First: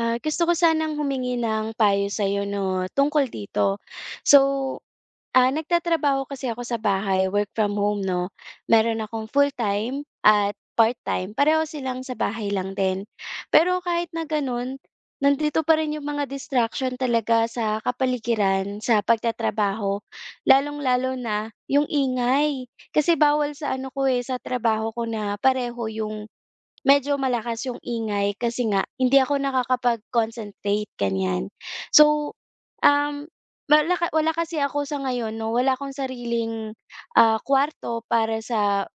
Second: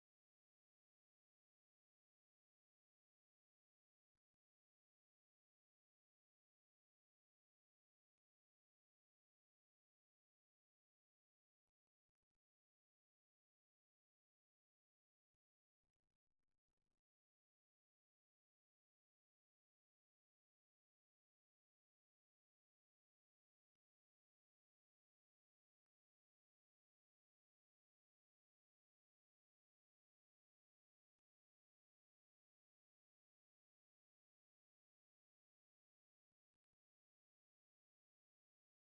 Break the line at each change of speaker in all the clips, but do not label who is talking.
Gusto ko sanang humingi ng payo sa'yo 'no, tungkol dito. So, Nagtatrabaho kasi ako sa bahay, work from home 'no. Meron akong full-time at part-time, pareho silang sa bahay lang din. Pero kahit na gano'n, nandito pa rin yung mga distraction talaga sa kapaligiran, sa pagtatrabaho. Lalong-lalo na yung ingay, kasi bawal sa ano ko, eh, sa trabaho ko na pareho yung. Medyo malakas yung ingay kasi nga hindi ako nakakapag-concentrate, ganyan. So, um, wala ka Wala kasi ako sa ngayon 'no, wala akong sariling, kwarto para sa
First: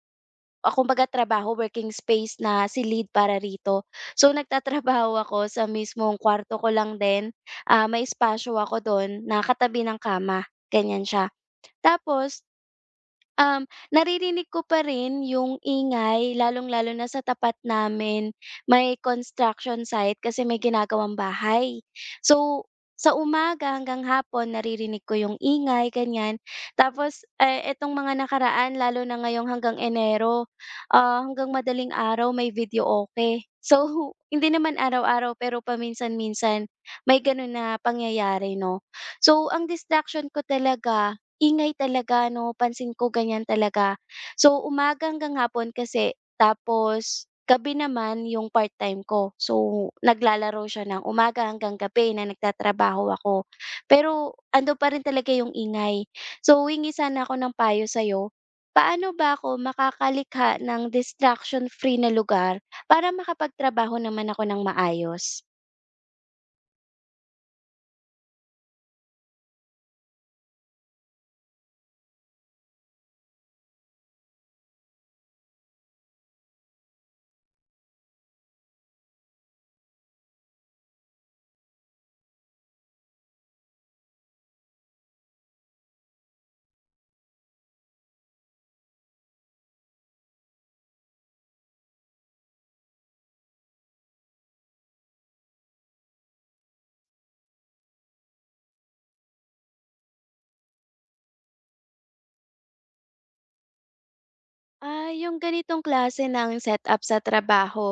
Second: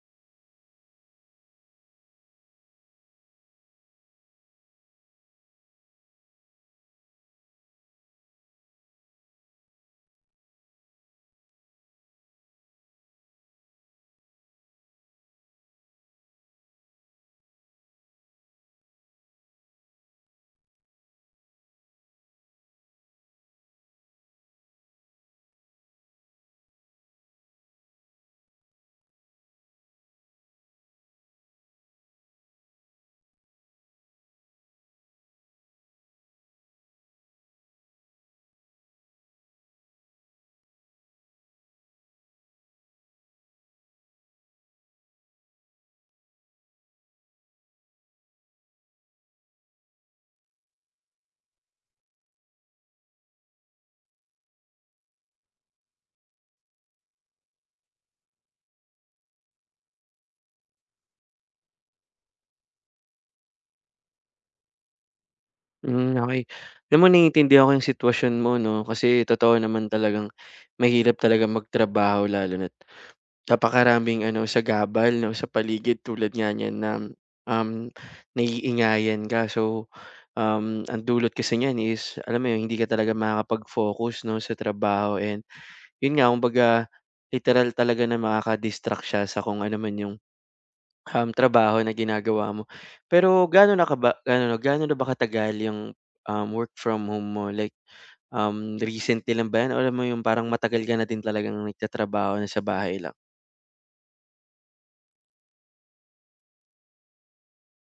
kumbaga trabaho, working space na silid para rito. So, nagtatrabaho ako sa mismong kwarto ko lang din, ah, may espasyo ako dun na katabi ng kama, ganyan siya. Tapos, naririnig ko pa rin yung ingay lalong-lalo na sa tapat namin, may construction site kasi may ginagawang bahay. So, sa umaga hanggang hapon naririnig ko yung ingay ganyan. Tapos, eh, etong mga nakaraan lalo na ngayong hanggang Enero, ah, hanggang madaling araw may video okay. So, hindi naman araw-araw pero paminsan-minsan may gano'n na pangyayari 'no. So, ang distraction ko talaga, ingay talaga 'no, pansin ko ganyan talaga. So, umaga hanggang hapon kasi, tapos gabi naman yung part-time ko. So, naglalaro siya ng umaga hanggang gabi na nagtatrabaho ako. Pero andun pa rin talaga yung ingay. So, wingi sana ako ng payo sa'yo. Paano ba ako makakalikha ng distraction-free na lugar para makapagtrabaho naman ako ng maayos?
Hmm, okey. Alam mo naiintindihan ko yung sitwasyon mo 'no, kasi totoo naman talagang mahirap talagang magtrabaho lalo na't napakaraming ano, sagabal 'no, sa paligid tulad nga niyan na, um, naiingayan ka. So, ang dulot kasi niyan is alam mo yun, hindi ka talaga makakapag-focus 'no, sa trabaho and yun nga kumbaga literal talaga na makaka-distract siya sa kung ano man yung trabaho na ginagawa mo. Pero ganon na ba katagal yung, work from home mo? Like, recently lang ba yan o alam mo yung parang matagal ka na din talagang nagtatrabaho na sa bahay lang?
Yung ganitong klase ng setup sa trabaho,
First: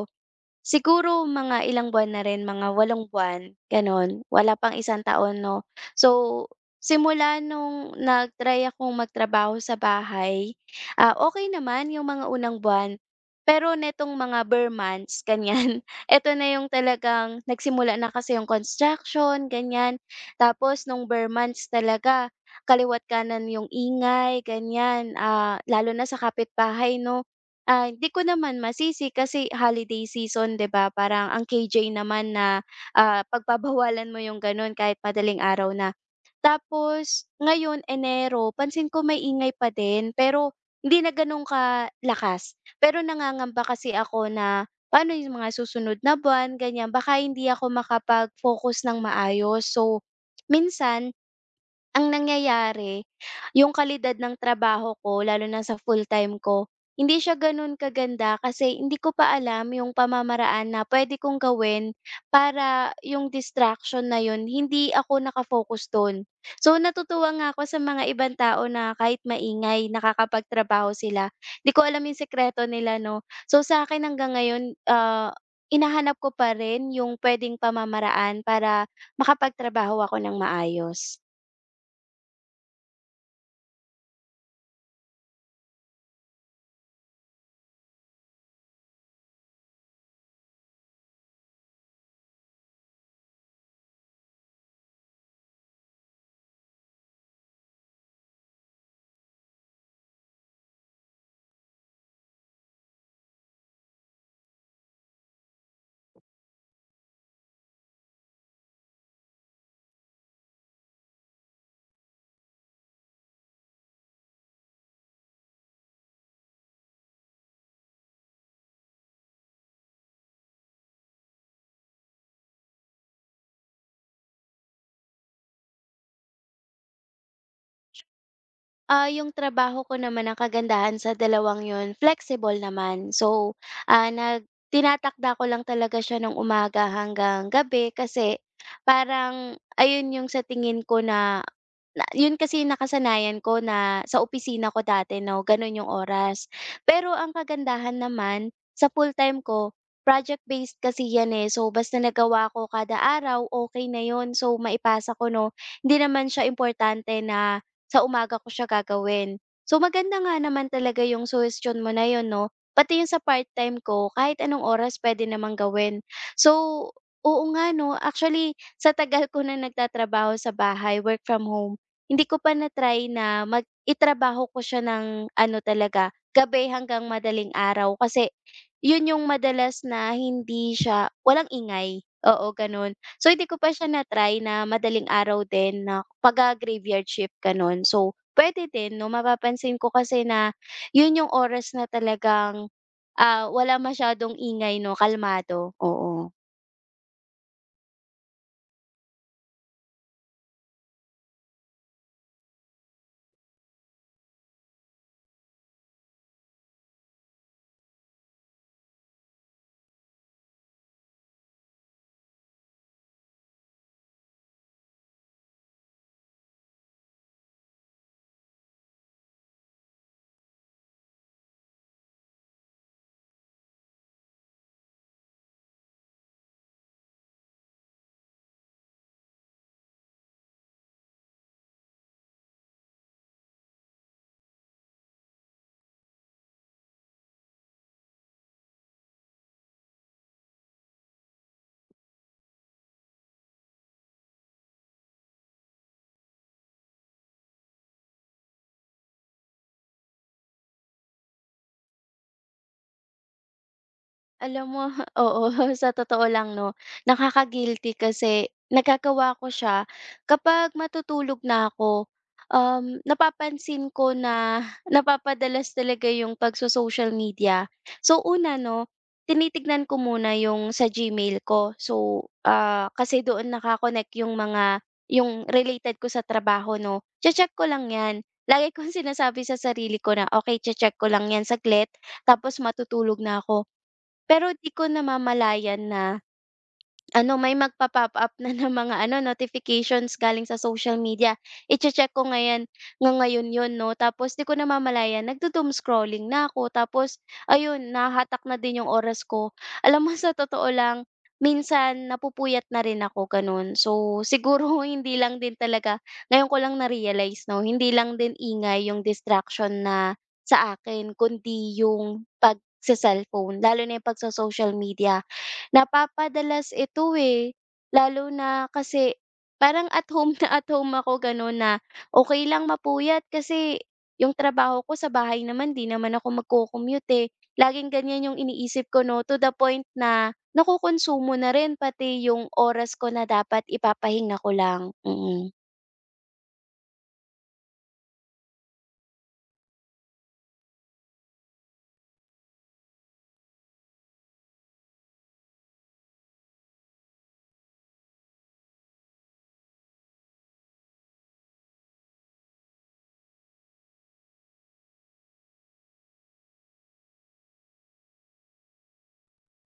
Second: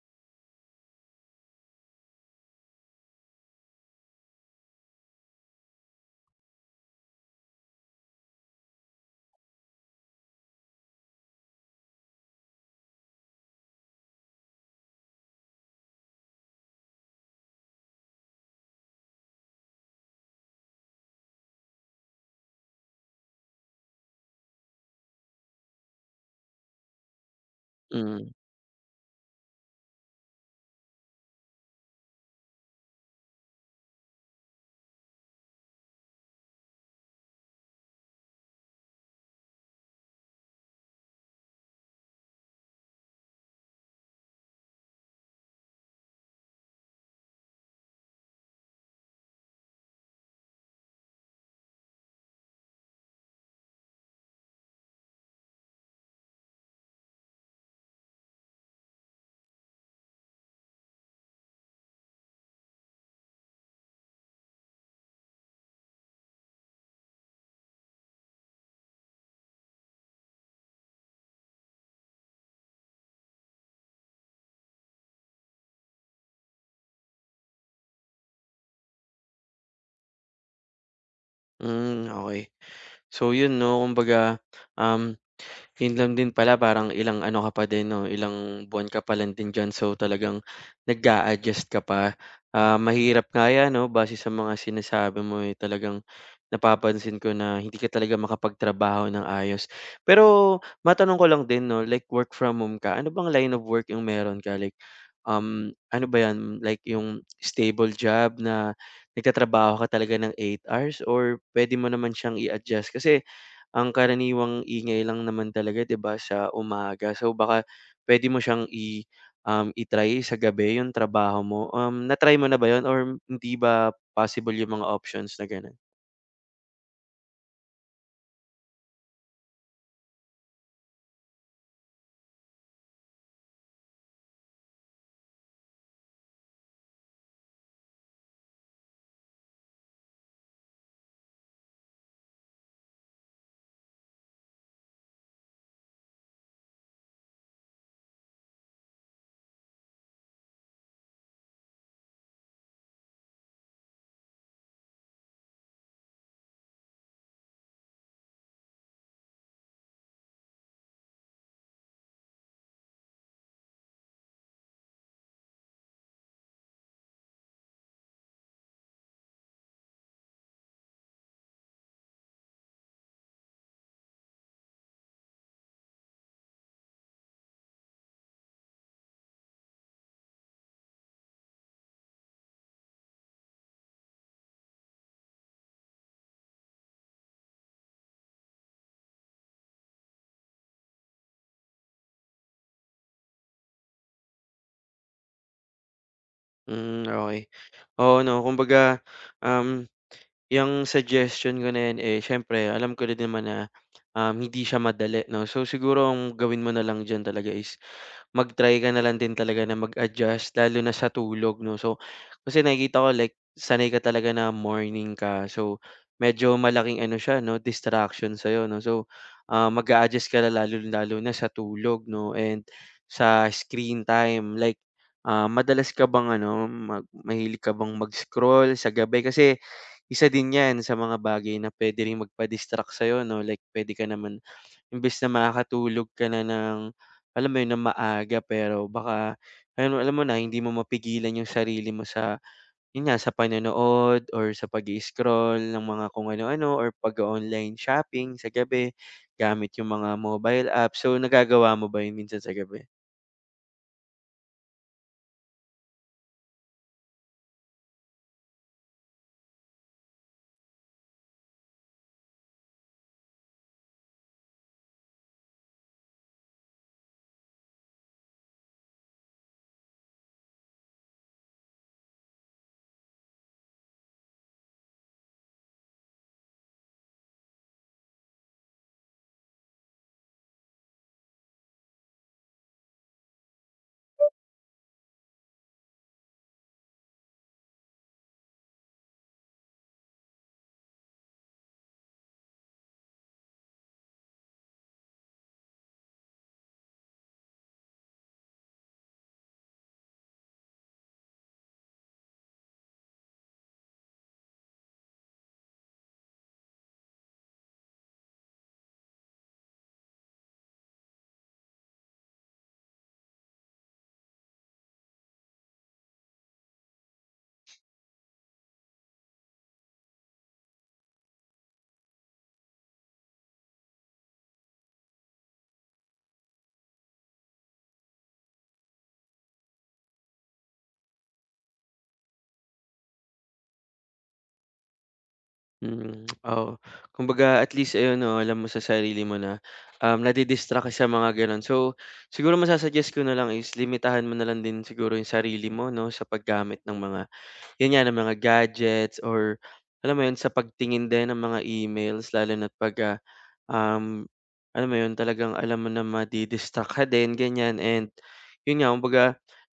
siguro mga ilang buwan na rin, mga walong buwan, gano'n. Wala pang isang taon 'no. So, simula nung nag-try akong magtrabaho sa bahay, ah, okey naman yung mga unang buwan. Pero netong mga bare months, ganyan, eto na yung talagang nagsimula na kasi yung construction, ganyan. Tapos nung bare months talaga, kaliwa't kanan yung ingay, ganyan, ah, lalo na sa kapitbahay 'no. Ah, hindi ko
Mm.
naman masisi kasi holiday season 'di ba, parang ang KJ naman na, ah, pagbabawalan mo yung gano'n kahit madaling araw na. Tapos ngayon Enero pansin ko may ingay pa din pero hindi na gano'n kalakas. Pero nangangamba kasi ako na paano yung mga susunod na buwan ganyan, baka hindi ako makapag-focus ng maayos. So, minsan ang nangyayari, yung kalidad ng trabaho ko lalo na sa full-time ko, hindi siya gano'n kaganda kasi hindi ko pa alam yung pamamaraan na puwede kong gawin para yung distraction na yun hindi ako nakafocus. So, natutuwa nga ako sa mga ibang tao na kahit maingay nakakapagtrabaho sila. 'Di ko alam yung sikreto nila 'no. So, sa'kin hanggang ngayon, ah, hinahanap ko pa rin yung puwedeng pamamaraan para makapagtrabaho ako ng maayos.
Hmm, okay. So yun 'no, kumbaga, um, yun lang din pala parang ilang ano ka pa din 'no, ilang buwan ka pa lang din diyan so talagang nag adjust ka pa. Ah, mahirap nga 'yan 'no, base sa mga sinasabi mo, eh, talagang napapansin ko na hindi ka talaga makapagtrabaho ng ayos. Pero matanong ko lang din 'no, like work from home ka, ano bang line of work yung meron ka? Like, ano ba 'yan, like yung stable job na nagtatrabaho ka talaga ng eight hours or puwede mo naman siyang i-adjust kasi ang karaniwang ingay lang naman talaga 'di ba sa umaga. So, baka puwede mo siyang i-try sa gabi yung trabaho mo. Na-try mo na ba yun or hindi ba possible yung mga options na gano'n?
Yung trabaho ko naman ang kagandahan sa dalawang yun, flexible naman. So, ah, nag tinatakda ko lang talaga siya ng umaga hanggang gabi kasi parang ayun yung sa tingin ko na na yun kasi nakasanayan ko na sa opisina ko dati 'no, gano'n yung oras. Pero ang kagandahan naman sa full-time ko, project-based kasi 'yan, eh. So, basta nagawa ko kada araw, okay na yun. So, maipasa ko 'no. Hindi naman siya importante na sa umaga ko siya gagawin. So, maganda nga naman talaga yung suhestiyon mo na yun 'no. Pati yung sa part-time ko, kahit anong oras pwede namang gawin. So, oo nga 'no, actually sa tagal ko na nagtatrabaho sa bahay, work from home, hindi ko pa na-try na mag itrabaho ko siya ng ano talaga, gabi hanggang madaling araw kasi yun yung madalas na hindi siya walang ingay, oo ganun. So hindi ko pa siya na-try na madaling araw din na pag graveyard shift ganun. So pwede din 'no, mapapansin ko kasi na yun yung oras na talagang, ah, wala masyadong ingay 'no, kalmado, oo.
Hmm, okey. Oo 'no, kumbaga, um yang suggestion ko na 'yan, eh, siyempre alam ko din naman na, hindi siya madali 'no. So, siguro ang gawin mo na lang diyan talaga is mag-try ka na lang din talaga na mag-adjust lalo na sa tulog 'no. So, kasi nakikita ko like sanay ka talaga na morning ka. So, medyo malaking ano siya 'no, distraction sa'yo 'no. So, ah, mag-a-adjust ka na lalong-lalo na sa tulog 'no and sa screen time. Like, ah, madalas ka bang ano, mahilig ka bang mag-scroll sa gabi? Kasi isa din 'yan sa mga bagay na puwede ring magpa-distract sa'yo 'no, like puwede ka naman imbes na makakatulog ka na ng alam mo 'yun, ng maaga pero baka alam mo na hindi mo mapigilan 'yung sarili mo sa 'yun nga, sa panonood or sa pag scroll ng mga kung ano-ano or pag online shopping sa gabi gamit 'yung mga mobile app. So, nagagawa mo ba 'yun minsan sa gabi?
Alam mo, oo, sa totoo lang 'no, nakaka-guilty kasi nagagawa ko siya kapag matutulog na ako. Napapansin ko na napapadalas talaga yung pagso-social media. So una 'no, tinitignan ko muna yung sa Gmail ko. So, kasi doon naka yung mga yung related ko sa trabaho 'no. Che-check ko lang 'yan. Lagi kong sinasabi sa sarili ko na, "Okay, che-check ko lang 'yan saglit tapos matutulog na ako." Pero di ko namamalayan na, ano, may magpa-pop up na ng mga ano, notifications galing sa social media. Iche-check ko ngayon 'yon 'no, tapos 'di ko namamalayan nagdo-doom scrolling na ako tapos ayun, nahahatak na din yung oras ko. Alam mo sa totoo lang, minsan napupuyat na rin ako gano'n. So, siguro hindi lang din talaga ngayon ko lang na-realize 'no, hindi lang din ingay yung distraction na sa akin kundi yung pag sa cellphone lalo na yung pag sa social media. Napapadalas ito, eh, lalo na kasi parang at home na at home ako gano'n na okay lang mapuyat kasi yung trabaho ko sa bahay naman 'di naman ako magco-commute, eh. Laging ganyan yung iniisip ko 'no, to the point na nakokonsumo na rin pati yung oras ko na dapat ipapahinga ko lang, mm.
Mm, oo. Kumbaga at least ayun 'no, alam mo sa sarili mo na, nadi-distract ka sa mga gano'n. So, siguro masa ko na lang is limitahan mo na lang din siguro yung sarili mo 'no, sa paggamit ng mga yun nga, ng mga gadgets or alam mo yun, sa pagtingin din ng mga emails lalo na 'pag, Um, alam mo 'yun, talagang alam mo na madi-distract ka din ganiyan and 'yun nga kumbaga,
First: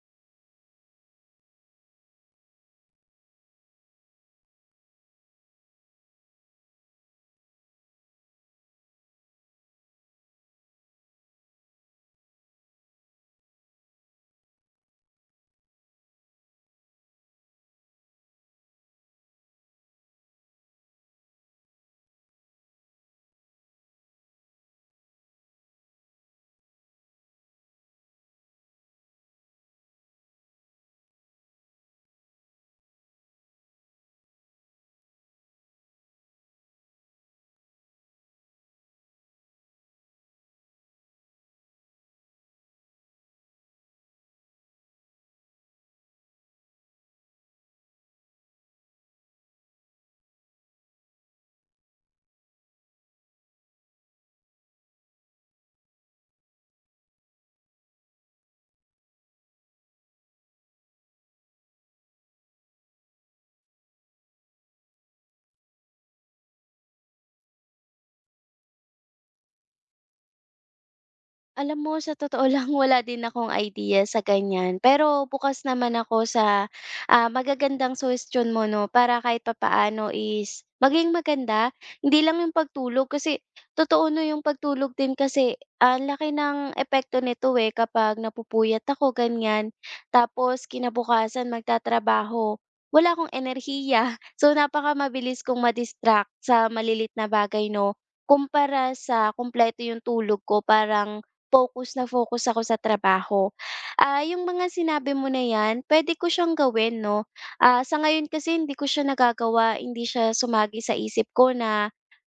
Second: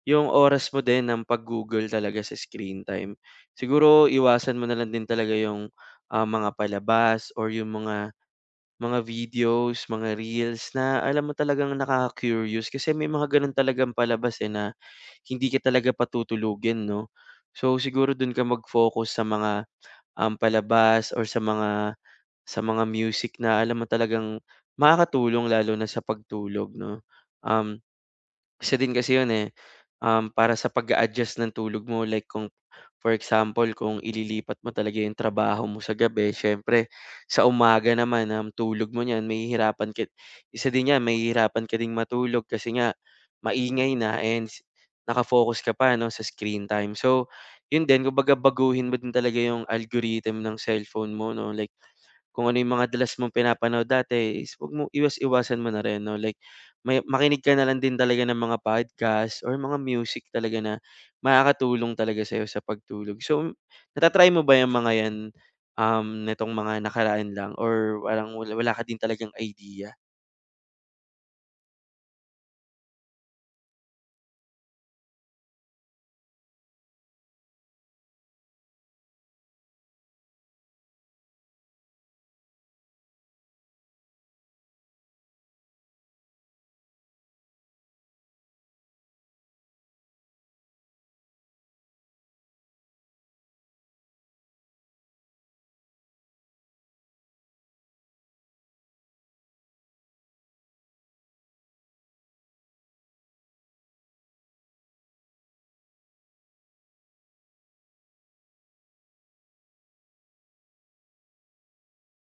yung oras mo din ng pag-Google talaga sa screen time. Siguro iwasan mo na lang din talaga yung, ah, mga palabas or yung mga videos, mga reels na alam mo talagang nakaka-curious kasi may mga gano'n talagang palabas, eh, na hindi ka talaga patutulugin 'no. So siguro dun ka mag-focus sa mga, palabas or sa mga music na alam mo talagang makakatulong lalo na sa pagtulog 'no. Um, Isa din kasi 'yun, eh, para sa pag adjust ng tulog mo like kung for example kung ililipat mo talaga 'yung trabaho mo sa gabi siyempre sa umaga naman, tulog mo niyan mahihirapan ka isa din 'yan mahihirapan ka ding matulog kasi nga maingay na and naka-focus ka pa 'no sa screen time. So 'yun din kumbaga baguhin mo din talaga 'yung algorithm ng cellphone mo 'no like kung ano yung mga dalas mong pinapanood dati is wag mo iwas-iwasan mo na rin 'no, like may makinig ka na lang din talaga ng mga podcast or mga music talaga na makakatulong talaga sa'yo sa pagtulog. So, nata-try mo ba yang mga 'yan, nitong mga nakaraan lang or parang wala wala ka din talagang idea?
Alam mo sa totoo lang wala din akong idea sa ganyan, pero bukas naman ako sa, ah, magagandang suhestiyon mo 'no, para kahit papaano is maging maganda. Hindi lang yung pagtulog kasi totoo 'no, yung pagtulog din kasi ah, ang laki ng epekto nito, eh, kapag napupuyat ako ganyan. Tapos kinabukasan magtatrabaho, wala akong enerhiya. So, napaka mabilis kong ma-distract sa malilit na bagay 'no, kumpara sa kumpleto yung tulog ko parang focus na focus ako sa trabaho. Ah, yung mga sinabi mo na 'yan pwede ko siyang gawin 'no. Ah, sa ngayon kasi hindi ko siya nagagawa, hindi siya sumagi sa isip ko na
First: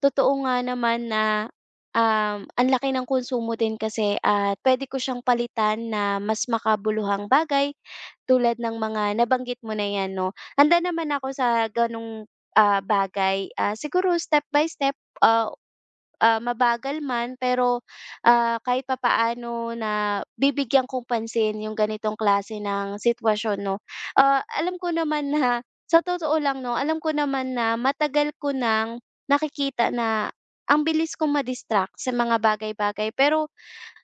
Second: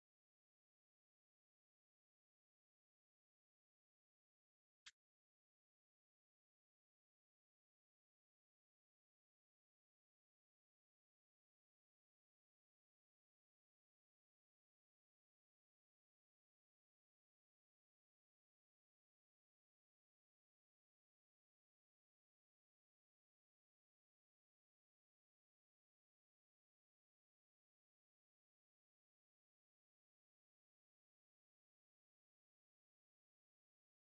totoo nga naman na, um, ang laki ng konsumo din kasi at puwede ko siyang palitan na mas makabuluhang bagay tulad ng mga nabanggit mo na 'yan 'no. Handa naman ako sa gano'ng, bagay, siguro step by step, ah, mabagal man pero, kahit papaano na bibigyan kong pansin yung ganitong klase ng sitwasyon 'no. Ah, alam ko naman na sa totoo lang 'no, alam ko naman na matagal ko ng nakikita na ang bilis kong ma-distract sa mga bagay-bagay pero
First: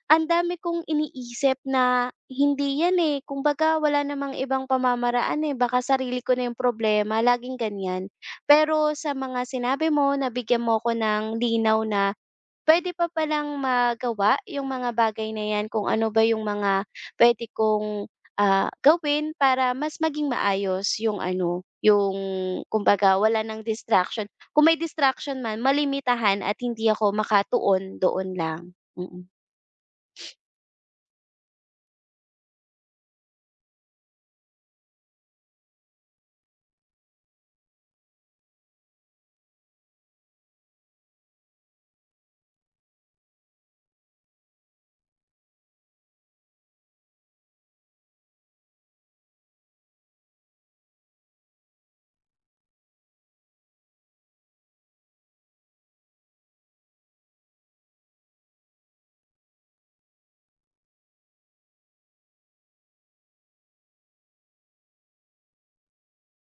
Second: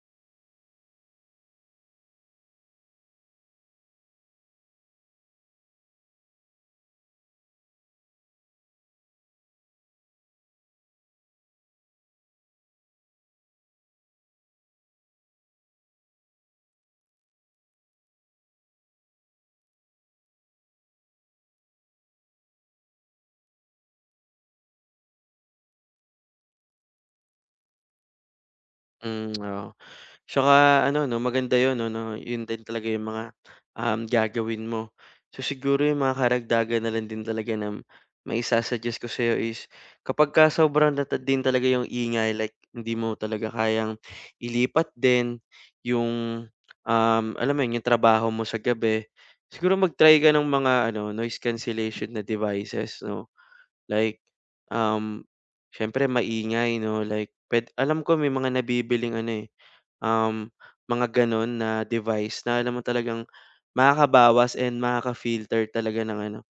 ang dami kong iniisip na hindi yan, eh, kumbaga wala namang ibang pamamaraan, eh, baka sarili ko na yung problema, laging ganyan. Pero sa mga sinabi mo, nabigyan mo ko ng linaw na puwede pa palang magawa yung mga bagay na yan kung ano ba yung mga puwede kong, ah, gawin para mas maging maayos yung ano, yung kumbaga wala ng distraction. Kung may distraction man malimitahan at hindi ako makatuon doon lang, mm.
Hmm, oo. Tsaka ano 'no, maganda yun 'no na yun din talaga yung mga, gagawin mo. So, siguro yung mga karagdagan na lang din talaga na maisa-suggest ko sa'yo is kapagka sobrang na din talaga yung ingay like hindi mo talaga kayang ilipat din yung, alam mo yun, yung trabaho mo sa gabi, siguro mag-try ka ng mga ano, noise cancellation na devices 'no. Like, um, siyempre maingay 'no, like puwed alam ko may mga nabibiling ano, eh. Um, mga gano'n na device na alam mo talagang makakabawas and makaka-filter talaga ng ano,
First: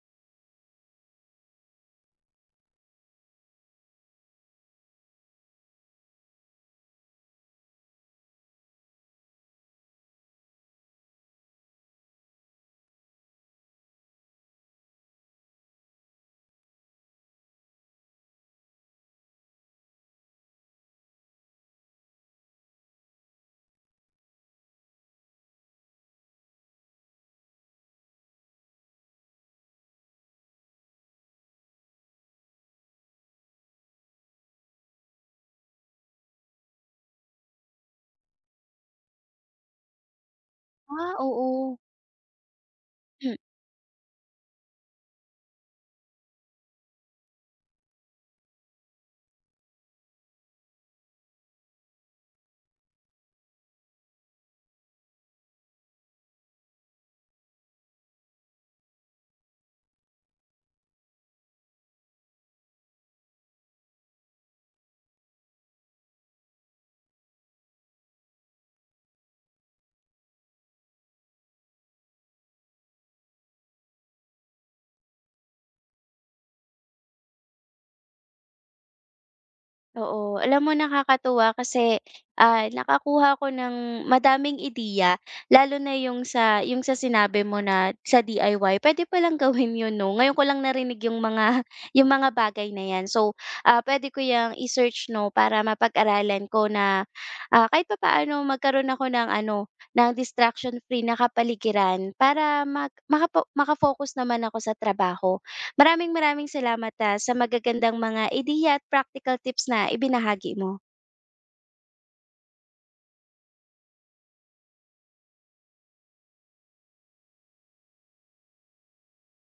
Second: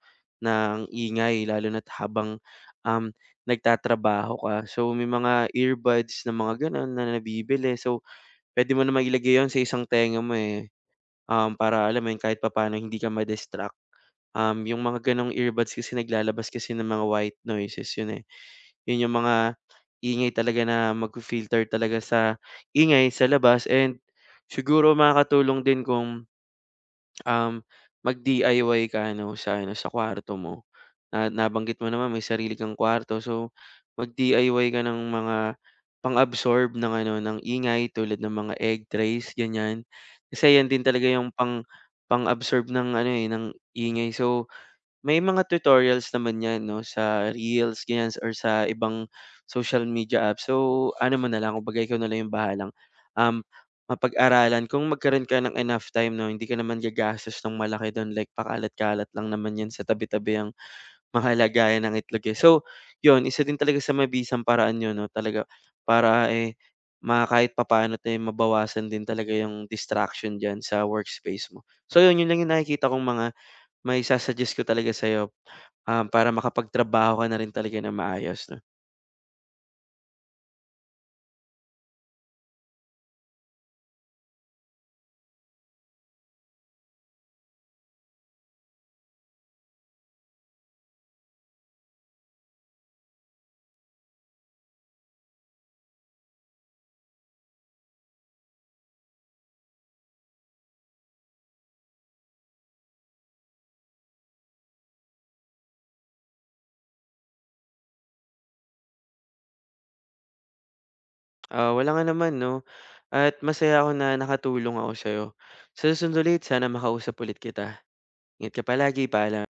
ng ingay lalo na't habang, um, nagtatrabaho ka. So, may mga earbuds na mga gano'n na nabibili. So, puwede mo namang ilagay 'yun sa isang tenga mo, eh, para alam mo 'yun, kahit papaano hindi ka ma-distract. Yung mga gano'ng earbuds kasi naglalabas kasi ng mga white noises 'yun, eh. Yun yung mga ingay talaga na magfi-filter talaga sa ingay sa labas and siguro makakatulong din kung, um, mag-DIY ka ano, sa kwarto mo. Na nabanggit mo naman may sarili kang kwarto so mag-DIY ka ng mga pang-absorb ng ano, ng ingay tulad ng mga egg trays, ganyan. Kasi yan din talaga
Ah,
yung
oo.
pang-absorb ng ano, eh, ng ingay so may mga tutorials naman 'yan 'no, sa Reels ganyan or sa ibang social media app. So, ano mo na lang, kumbaga ikaw na lang yung bahalang, um, mapag-aralan kung magkaroon ka ng enough time 'no, hindi ka naman gagastos ng malaki do'n like pakalat-kalat lang naman 'yan sa tabi-tabi ang mga lagayan ng itlog, eh. So, 'yun isa din talaga sa mabisang paraan 'yun 'no, talaga para, eh, ma kahit papaano't, eh, mabawasan din talaga yung distraction diyan sa workspace mo. So 'yun, 'yun lang yung nakikita kong mga maisa-suggest ko talaga sa'yo, para makapagtrabaho ka na rin talaga ng maayos 'no.
Oo, alam mo nakakatuwa kasi, ah, nakakuha ko ng madaming ideya lalo na yung sa sinabi mo na sa DIY pa lang gawin yun 'no, ngayon ko lang narinig yung mga yung mga bagay na 'yan. So, ah, pwede ko yang i-search 'no para mapag-aralan ko na, ah, kahit pa papaano magkaroon ako ng ano, ng distraction free na kapaligiran para mag makapa maka-focus naman ako sa trabaho. Maraming maraming salamat, ah, sa magagandang mga ideya at practical tips na ibinahagi mo.
Ah, wala nga naman 'no at masaya ako na nakatulong ako sa'yo. Sa susunod ulit sana makausap ulit kita. Ingat ka palagi, paalam.